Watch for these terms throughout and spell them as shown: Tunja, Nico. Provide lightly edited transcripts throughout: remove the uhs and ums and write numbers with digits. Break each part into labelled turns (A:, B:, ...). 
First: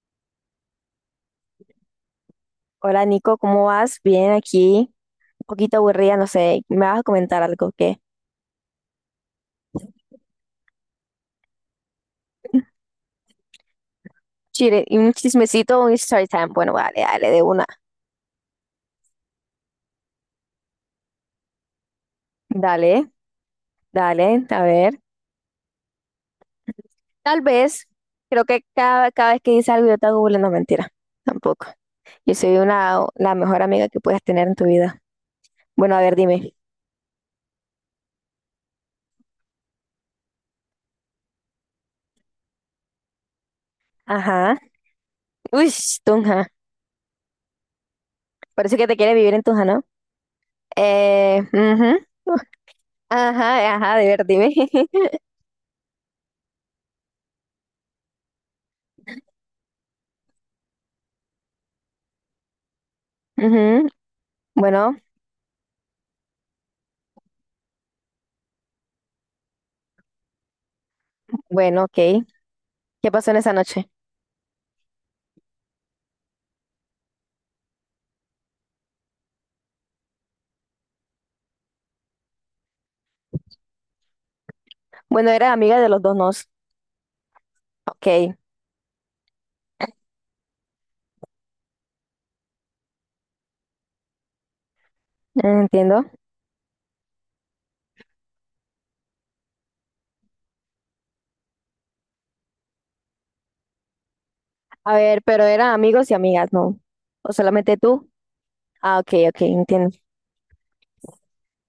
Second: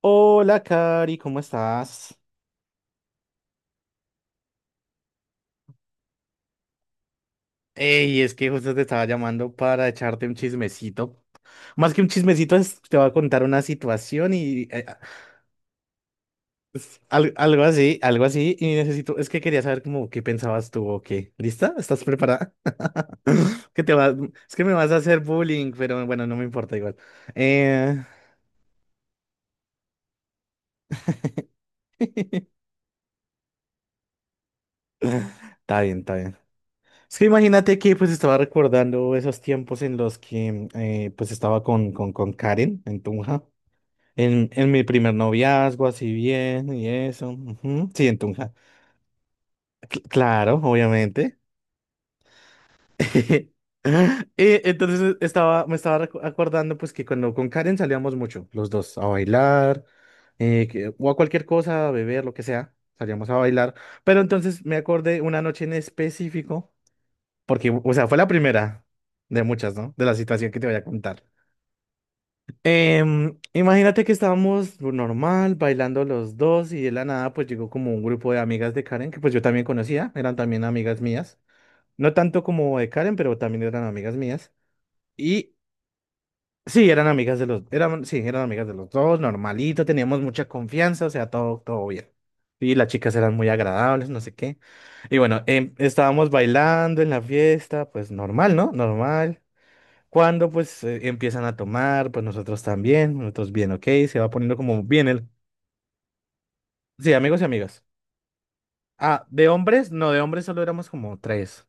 A: Hola, Cari, ¿cómo estás?
B: Hola Nico, ¿cómo vas? Bien, aquí un poquito aburrida, no sé, me vas a comentar algo que...
A: Ey, es que justo te estaba llamando para echarte un chismecito. Más que un chismecito, te voy a contar una situación y
B: Chile, y un chismecito, un story time. Bueno, vale, dale, de
A: algo
B: una.
A: así, algo así. Y necesito, es que quería saber como qué pensabas tú o qué. ¿Lista? ¿Estás preparada?
B: Dale,
A: Que te vas,
B: dale,
A: es
B: a
A: que me vas a
B: ver.
A: hacer bullying, pero bueno, no me importa igual.
B: Tal vez,
A: Eh,
B: creo que cada vez que dices algo yo te hago burla, no mentira, tampoco. Yo soy una, la mejor amiga que puedas tener en tu vida.
A: Está
B: Bueno,
A: bien,
B: a
A: está
B: ver,
A: bien.
B: dime.
A: Es que imagínate que pues estaba recordando esos tiempos en los que pues estaba con Karen en Tunja. En,
B: Ajá.
A: en mi primer
B: Uy,
A: noviazgo, así
B: Tunja.
A: bien, y eso. Ujú. Sí, entonces,
B: Parece que te quiere vivir en Tunja, ¿no?
A: claro, obviamente.
B: Ujú. Ajá, ajá, de ver, dime.
A: Entonces estaba, me estaba acordando pues que cuando con Karen salíamos mucho, los dos, a bailar, o a cualquier cosa, a beber, lo que sea, salíamos a bailar.
B: Ujú.
A: Pero entonces me
B: Bueno,
A: acordé una noche en específico, porque, o sea, fue la primera de muchas, ¿no? De la situación que te voy a contar.
B: bueno, ok. ¿Qué pasó
A: Em,
B: en esa noche?
A: imagínate que estábamos normal, bailando los dos y de la nada pues llegó como un grupo de amigas de Karen que pues yo también conocía, eran también amigas mías, no tanto como de Karen, pero también eran amigas mías.
B: Bueno, era
A: Y
B: amiga de los dos nos.
A: sí, eran amigas de los, eran,
B: Ok,
A: sí, eran amigas de los dos, normalito, teníamos mucha confianza, o sea, todo, todo bien. Y las chicas eran muy agradables, no sé qué. Y bueno,
B: entiendo.
A: estábamos bailando en la fiesta, pues normal, ¿no? Normal. Cuando pues empiezan a tomar, pues nosotros también, nosotros bien, ok, se va poniendo como
B: A
A: bien
B: ver,
A: el.
B: pero eran amigos y amigas, ¿no?
A: Sí,
B: ¿O
A: amigos y
B: solamente
A: amigas.
B: tú? Ah, ok,
A: Ah,
B: ok,
A: de
B: entiendo.
A: hombres, no, de hombres solo éramos como tres.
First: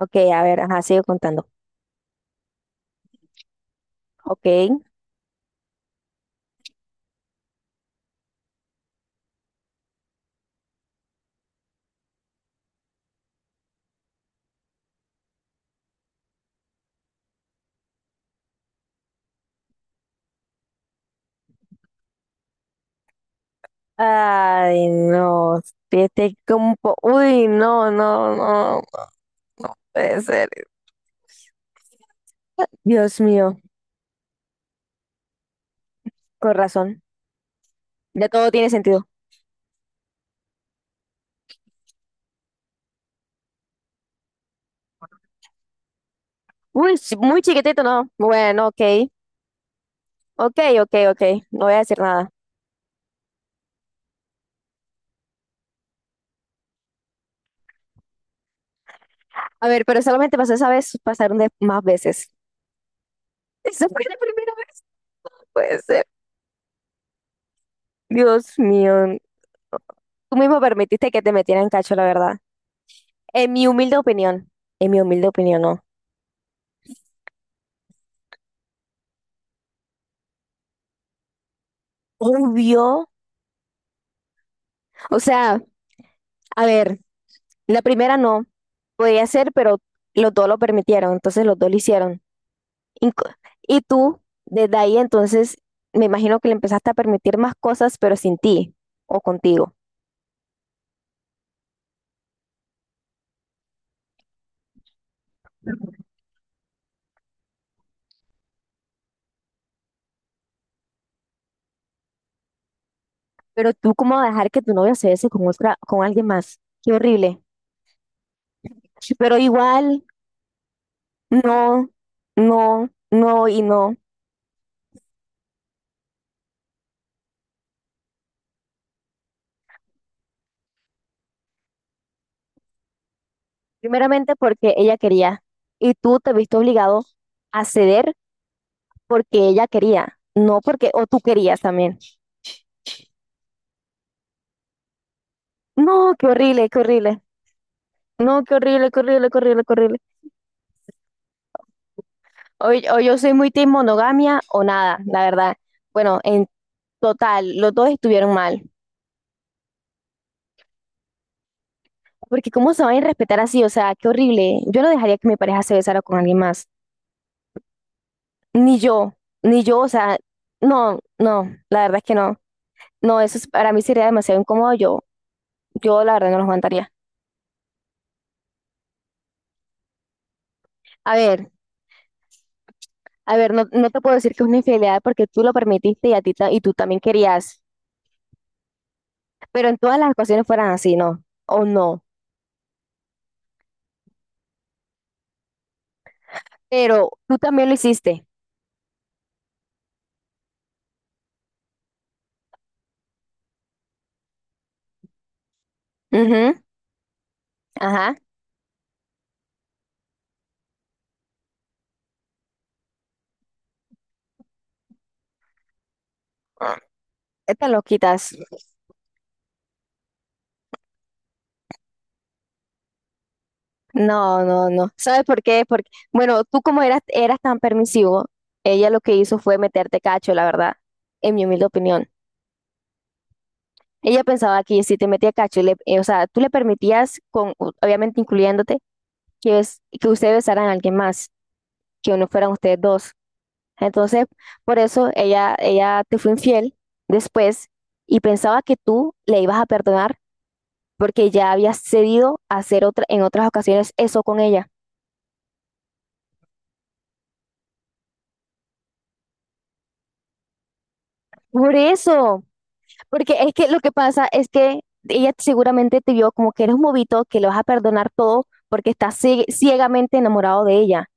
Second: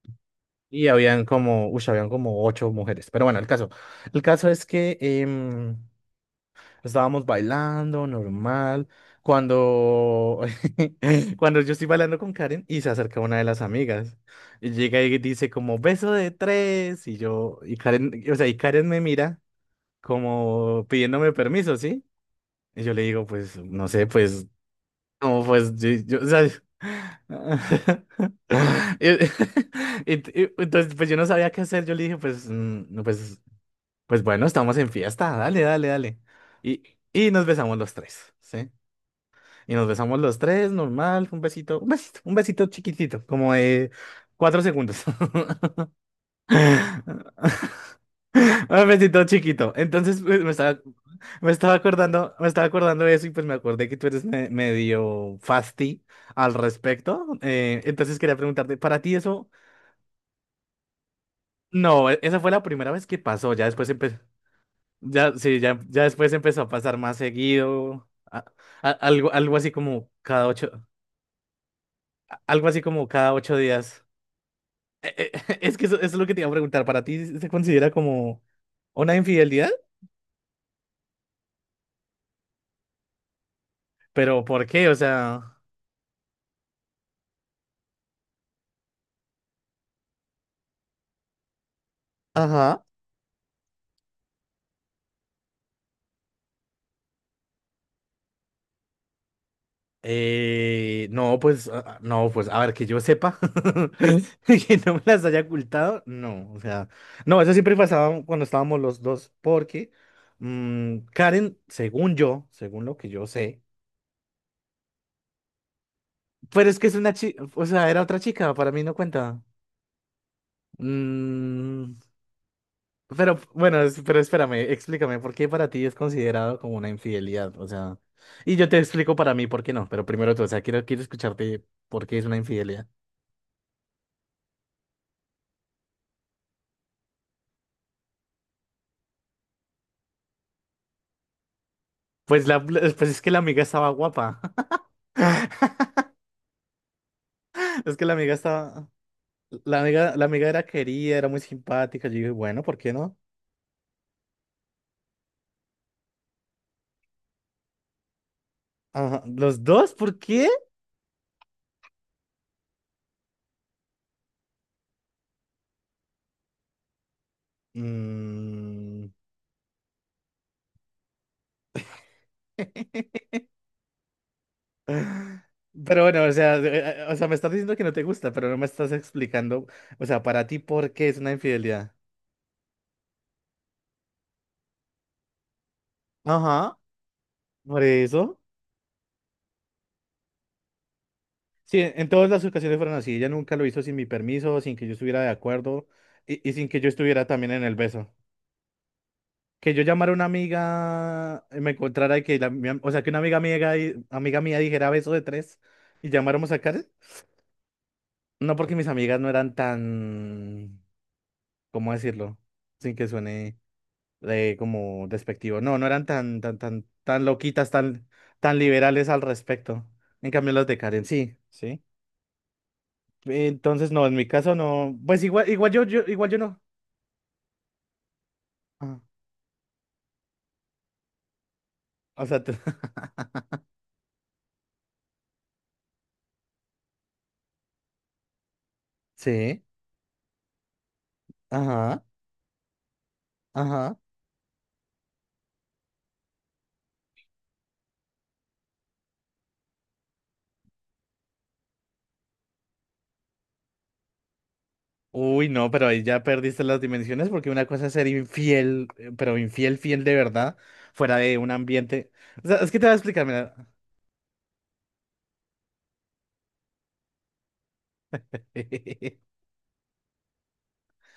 B: Ok, a ver, ajá,
A: Y
B: sigo
A: habían
B: contando.
A: como, uy, habían como ocho mujeres. Pero bueno, el caso. El
B: Ok.
A: caso es que estábamos bailando, normal. Cuando, Cuando yo estoy bailando con Karen y se acerca una de las amigas. Y llega y dice como, beso de tres. Y yo, y Karen, o sea, y Karen me mira como pidiéndome permiso, ¿sí? Y yo le digo, pues, no sé, pues,
B: Ay,
A: no,
B: no.
A: pues, yo, o
B: Fíjate
A: sea,
B: como... Uy, no, no,
A: y-
B: no, no no puede ser.
A: entonces, pues yo no sabía qué hacer. Yo le dije, pues, no,
B: Dios
A: pues,
B: mío,
A: pues bueno, estamos en fiesta, dale, dale, dale.
B: con
A: Y,
B: razón.
A: y nos besamos los
B: Ya
A: tres,
B: todo tiene
A: ¿sí?
B: sentido.
A: Y nos besamos los tres, normal, un besito, un besito, un besito chiquitito, como de 4 segundos.
B: Uy, sí, muy chiquitito, ¿no? Bueno,
A: Un
B: ok.
A: besito chiquito. Entonces, pues,
B: Ok, ok, ok. No voy a decir nada.
A: me estaba acordando, de eso y pues me acordé que tú eres medio fasti al respecto. Entonces quería preguntarte, ¿para ti eso?
B: A ver, pero solamente pasó esa vez, pasaron de más
A: No,
B: veces.
A: esa fue la primera vez que pasó. Ya después
B: Esa fue la
A: empezó,
B: primera vez.
A: ya, sí,
B: Puede
A: ya
B: ser.
A: después empezó a pasar más seguido. a-
B: Dios
A: a-
B: mío.
A: algo, algo así como
B: Tú
A: cada
B: mismo
A: ocho,
B: permitiste que te metieran cacho, la verdad.
A: algo así como cada
B: En
A: ocho
B: mi humilde
A: días.
B: opinión. En mi humilde
A: Eh, eh,
B: opinión,
A: es
B: no.
A: que eso es lo que te iba a preguntar. ¿Para ti se considera como una infidelidad?
B: Obvio.
A: ¿Pero por qué? O
B: O
A: sea,
B: sea, a ver, la primera no. Podía ser, pero los dos lo permitieron. Entonces los dos lo hicieron.
A: ajá.
B: Inco- Y tú, desde ahí, entonces, me imagino que le empezaste a permitir más cosas, pero sin ti o contigo.
A: No, pues, no, pues, a ver, que yo sepa que no me las haya ocultado, no, o sea, no, eso siempre pasaba cuando estábamos los dos, porque Karen, según yo, según lo que yo sé,
B: Pero tú, ¿cómo vas a dejar que tu novia se bese con otra, con alguien más?
A: pero es que
B: Qué
A: es una
B: horrible.
A: chica, o sea, era otra chica, para mí no
B: Pero
A: cuenta.
B: igual. No,
A: Mm,
B: no,
A: pero
B: no y
A: bueno,
B: no.
A: pero espérame, explícame, ¿por qué para ti es considerado como una infidelidad? O sea, y yo te explico para mí por qué no, pero primero tú, o sea, quiero escucharte por qué es una infidelidad.
B: Primeramente porque ella quería y tú te viste obligado a ceder porque ella quería, no porque, o tú querías también.
A: Pues, pues es que la amiga estaba guapa.
B: No, qué horrible, qué horrible.
A: Es que la amiga
B: No, qué
A: estaba.
B: horrible, qué horrible, qué horrible, qué horrible.
A: La amiga era querida, era muy simpática. Yo dije, bueno,
B: O,
A: ¿por qué
B: o
A: no?
B: yo soy muy team monogamia o nada, la verdad. Bueno, en total, los dos estuvieron mal.
A: Ajá. ¿Los dos? ¿Por qué?
B: Porque cómo se van a respetar así, o sea, qué horrible. Yo no dejaría que mi pareja se besara con alguien más. Ni
A: Mm.
B: yo, ni yo, o sea, no, no, la verdad es que no. No, para mí sería demasiado incómodo. Yo,
A: Pero
B: yo la
A: bueno,
B: verdad no lo aguantaría.
A: o sea, me estás diciendo que no te gusta, pero no me estás explicando, o sea, para ti, ¿por qué
B: A
A: es una
B: ver,
A: infidelidad?
B: a ver, no, no te puedo decir que es una infidelidad porque tú lo permitiste y y tú
A: Ajá,
B: también querías.
A: por eso.
B: Pero en todas las ocasiones fueran así, ¿no? O
A: Sí, en
B: no.
A: en todas las ocasiones fueron así. Ella nunca lo hizo sin mi permiso, sin que yo estuviera de acuerdo y sin que yo
B: Pero
A: estuviera
B: tú
A: también en
B: también
A: el
B: lo
A: beso.
B: hiciste.
A: Que yo llamara a una amiga, me encontrara y que o sea, que una amiga mía, amiga mía dijera beso de tres y llamáramos
B: Ujú,
A: a Karen.
B: ajá.
A: No porque mis amigas no eran tan, ¿cómo decirlo? Sin que suene como despectivo. No, no eran tan, tan, tan, tan
B: Te
A: loquitas,
B: lo
A: tan,
B: quitas.
A: tan liberales al respecto. En cambio, las de Karen sí, sí. Entonces, no, en mi
B: No,
A: caso
B: no, no.
A: no. Pues
B: ¿Sabes por
A: igual,
B: qué?
A: igual
B: Porque,
A: igual yo
B: bueno,
A: no.
B: tú como eras tan permisivo, ella
A: Ah,
B: lo que hizo fue meterte cacho, la verdad, en mi humilde opinión.
A: o sea,
B: Ella pensaba que si te metía cacho, o sea, tú le permitías, con, obviamente incluyéndote, que,
A: sí,
B: que ustedes besaran a alguien más,
A: ajá,
B: que no fueran ustedes dos.
A: ajá.
B: Entonces, por eso ella te fue infiel después y pensaba que tú le ibas a perdonar porque ya habías cedido a hacer otra, en otras ocasiones eso con ella.
A: Uy, no, pero ahí ya perdiste las dimensiones porque una cosa es ser infiel, pero infiel, fiel de verdad, fuera de un
B: Por
A: ambiente.
B: eso,
A: O sea, es que te voy a explicar,
B: porque es
A: mira.
B: que lo que pasa es que ella seguramente te vio como que eres un bobito, que le vas a perdonar todo porque estás ciegamente enamorado de ella.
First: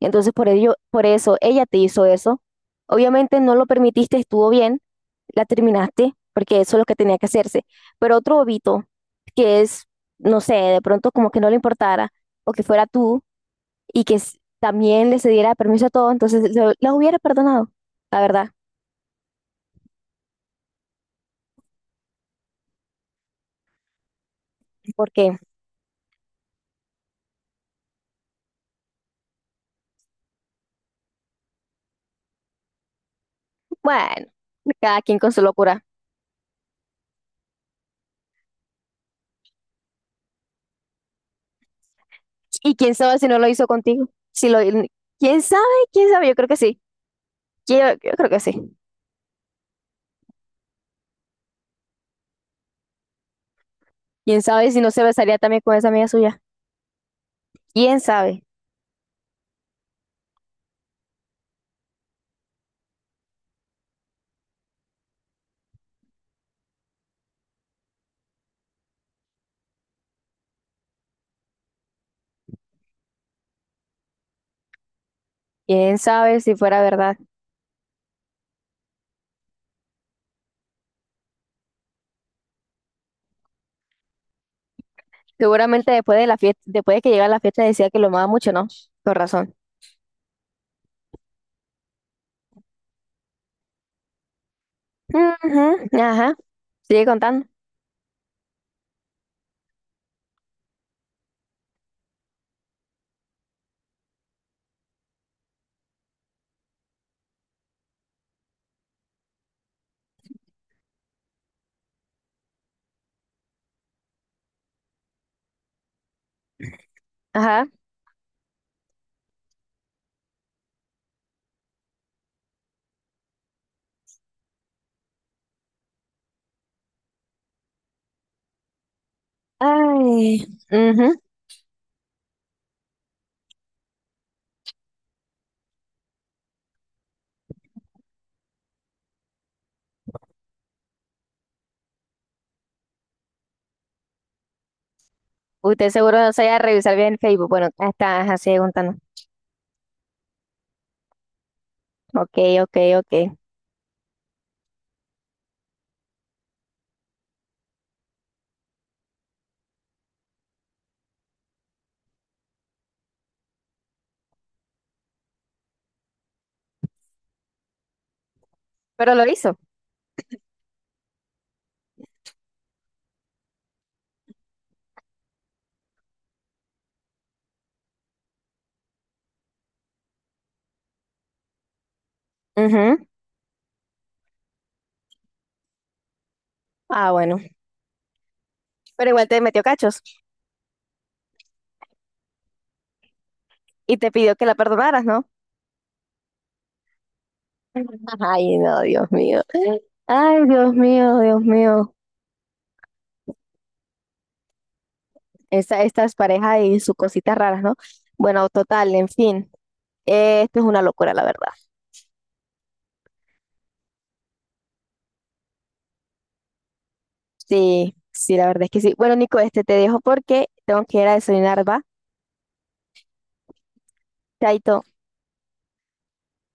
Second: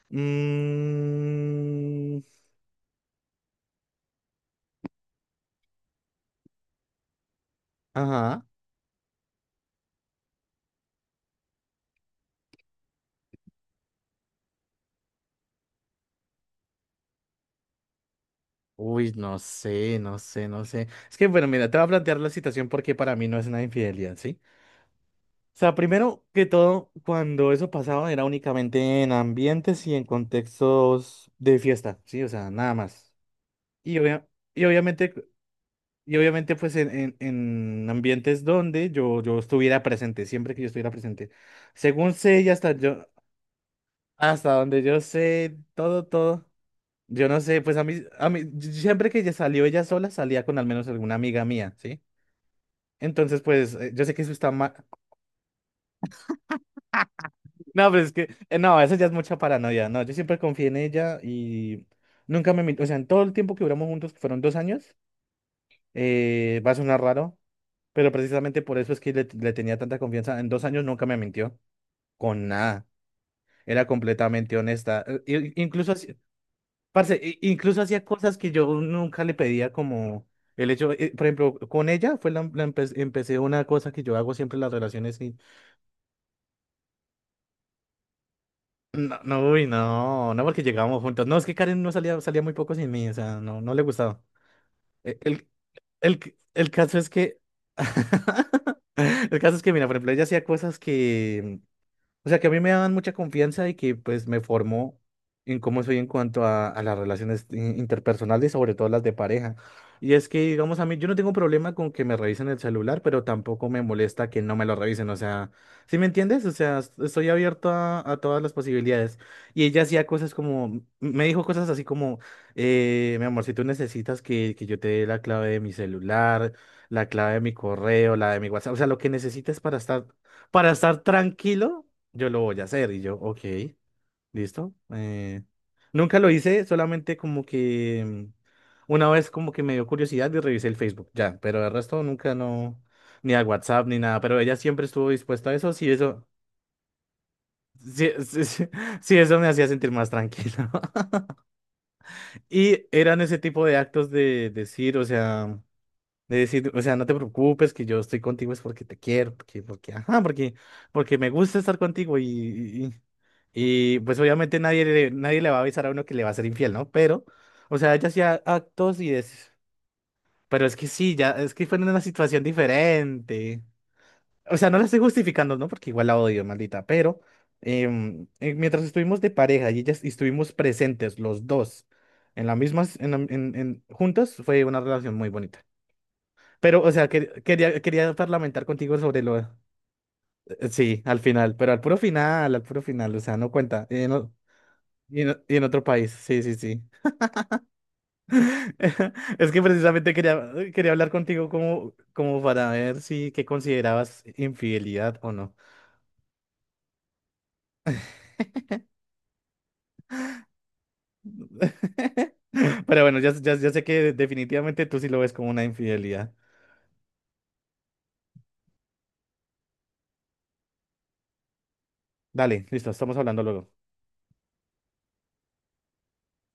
B: Entonces, por ello, por eso ella te hizo
A: Mm,
B: eso. Obviamente no lo permitiste, estuvo bien, la terminaste, porque eso es lo que tenía que hacerse. Pero otro
A: ajá.
B: bobito, que es, no sé, de pronto como que no le importara, o que fuera tú, y que también le cediera permiso a todo, entonces la hubiera perdonado, la verdad.
A: Uy, no sé, no sé, no sé. Es que, bueno, mira, te voy a plantear la situación porque para mí no es una infidelidad, ¿sí?
B: Porque,
A: O sea, primero que todo, cuando eso pasaba era únicamente en ambientes y en contextos de fiesta, ¿sí? O sea, nada más. Y,
B: bueno,
A: y
B: cada
A: obviamente.
B: quien con su locura.
A: Y obviamente pues en ambientes donde yo estuviera presente, siempre que yo estuviera presente. Según sé y hasta
B: ¿Y quién
A: yo,
B: sabe si no lo hizo contigo? Si
A: hasta
B: lo,
A: donde yo
B: ¿quién
A: sé,
B: sabe?
A: todo,
B: ¿Quién sabe? Yo
A: todo.
B: creo que sí.
A: Yo no sé, pues
B: Yo, yo creo que sí.
A: siempre que ella salió ella sola, salía con al menos alguna amiga mía, ¿sí? Entonces pues yo sé que eso
B: ¿Quién
A: está
B: sabe
A: mal.
B: si no se besaría también con esa amiga suya?
A: No,
B: ¿Quién
A: pero es que,
B: sabe?
A: no, eso ya es mucha paranoia, no, yo siempre confié en ella y nunca me, o sea, en todo el tiempo que duramos juntos, que fueron 2 años, va a sonar raro. Pero precisamente por eso es que le tenía tanta confianza. En dos años nunca me mintió con nada. Era completamente honesta. Incluso,
B: ¿Quién sabe si fuera verdad?
A: parce, incluso hacía cosas que yo nunca le pedía como el hecho, por ejemplo, con ella fue empecé una cosa que yo hago siempre en las relaciones y
B: Seguramente después de la fiesta, después de que llegara la fiesta decía que lo amaba mucho, ¿no? Con
A: no, no,
B: razón.
A: uy, no, no porque llegábamos juntos. No, es que Karen no salía, salía muy poco sin mí, o sea, no, no le gustaba. Eh, El,
B: Ujú, ajá.
A: el caso
B: Sigue
A: es que.
B: contando.
A: El caso es que, mira, por ejemplo, ella hacía cosas que, o sea, que a mí me daban mucha confianza y que pues me formó en cómo soy en cuanto a las relaciones interpersonales, sobre todo las de pareja. Y es que, digamos, a mí yo no tengo problema con que me revisen el celular, pero tampoco me molesta que no me lo revisen. O sea, ¿sí me entiendes? O sea, estoy
B: Ajá.
A: abierto a todas las posibilidades. Y ella hacía cosas como, me dijo cosas así como, mi amor, si tú necesitas que yo te dé la clave de mi celular, la clave de mi correo, la de mi WhatsApp, o sea, lo que necesites para estar,
B: Ay,
A: para estar
B: ujú.
A: tranquilo yo lo voy a hacer. Y yo, ok, listo. Nunca lo hice, solamente como que una vez como que me dio curiosidad y revisé el Facebook, ya, pero el resto nunca no, ni a WhatsApp ni nada, pero ella siempre estuvo dispuesta a eso, si
B: Usted seguro
A: eso,
B: no sabía revisar bien el Facebook. Bueno, ahí
A: si,
B: está, ajá,
A: si-
B: sigue
A: si-
B: contando.
A: si eso me hacía sentir más tranquilo.
B: Ok, ok,
A: Y
B: ok.
A: eran ese tipo de actos de decir, o sea. De decir, o sea, no te preocupes que yo estoy contigo es porque te quiero, ajá, porque me gusta estar contigo y, pues obviamente nadie le va a avisar a uno que le va a ser infiel, ¿no? Pero, o sea, ella hacía actos y
B: Pero lo
A: es,
B: hizo.
A: pero es que sí, ya, es que fue en una situación diferente. O sea, no la estoy justificando, ¿no? Porque igual la odio, maldita, pero mientras estuvimos de pareja y ellas y estuvimos presentes los dos en la misma,
B: Ujú.
A: en, la- en- juntos, fue una relación muy bonita. Pero, o sea,
B: Ah,
A: que-
B: bueno.
A: quería, quería parlamentar contigo
B: Pero
A: sobre
B: igual
A: lo.
B: te metió cachos
A: Sí, al final, pero al puro final, o sea, no cuenta.
B: y te pidió que la perdonaras, ¿no?
A: Y en otro país, sí, sí, sí.
B: Ay, no, Dios mío.
A: Es que precisamente
B: Ay,
A: quería,
B: Dios
A: quería hablar
B: mío, Dios
A: contigo como,
B: mío.
A: como para ver si qué considerabas infidelidad o no.
B: Estas parejas y sus cositas raras, ¿no? Bueno, total, en fin. Esto es una locura, la verdad.
A: Pero bueno, ya, ya, ya sé que definitivamente tú sí lo ves como una infidelidad.
B: Sí, sí, la verdad es que sí. Bueno, Nico, este te dejo porque tengo que ir a desayunar, ¿va?
A: Dale, listo, estamos hablando luego.
B: Chaito.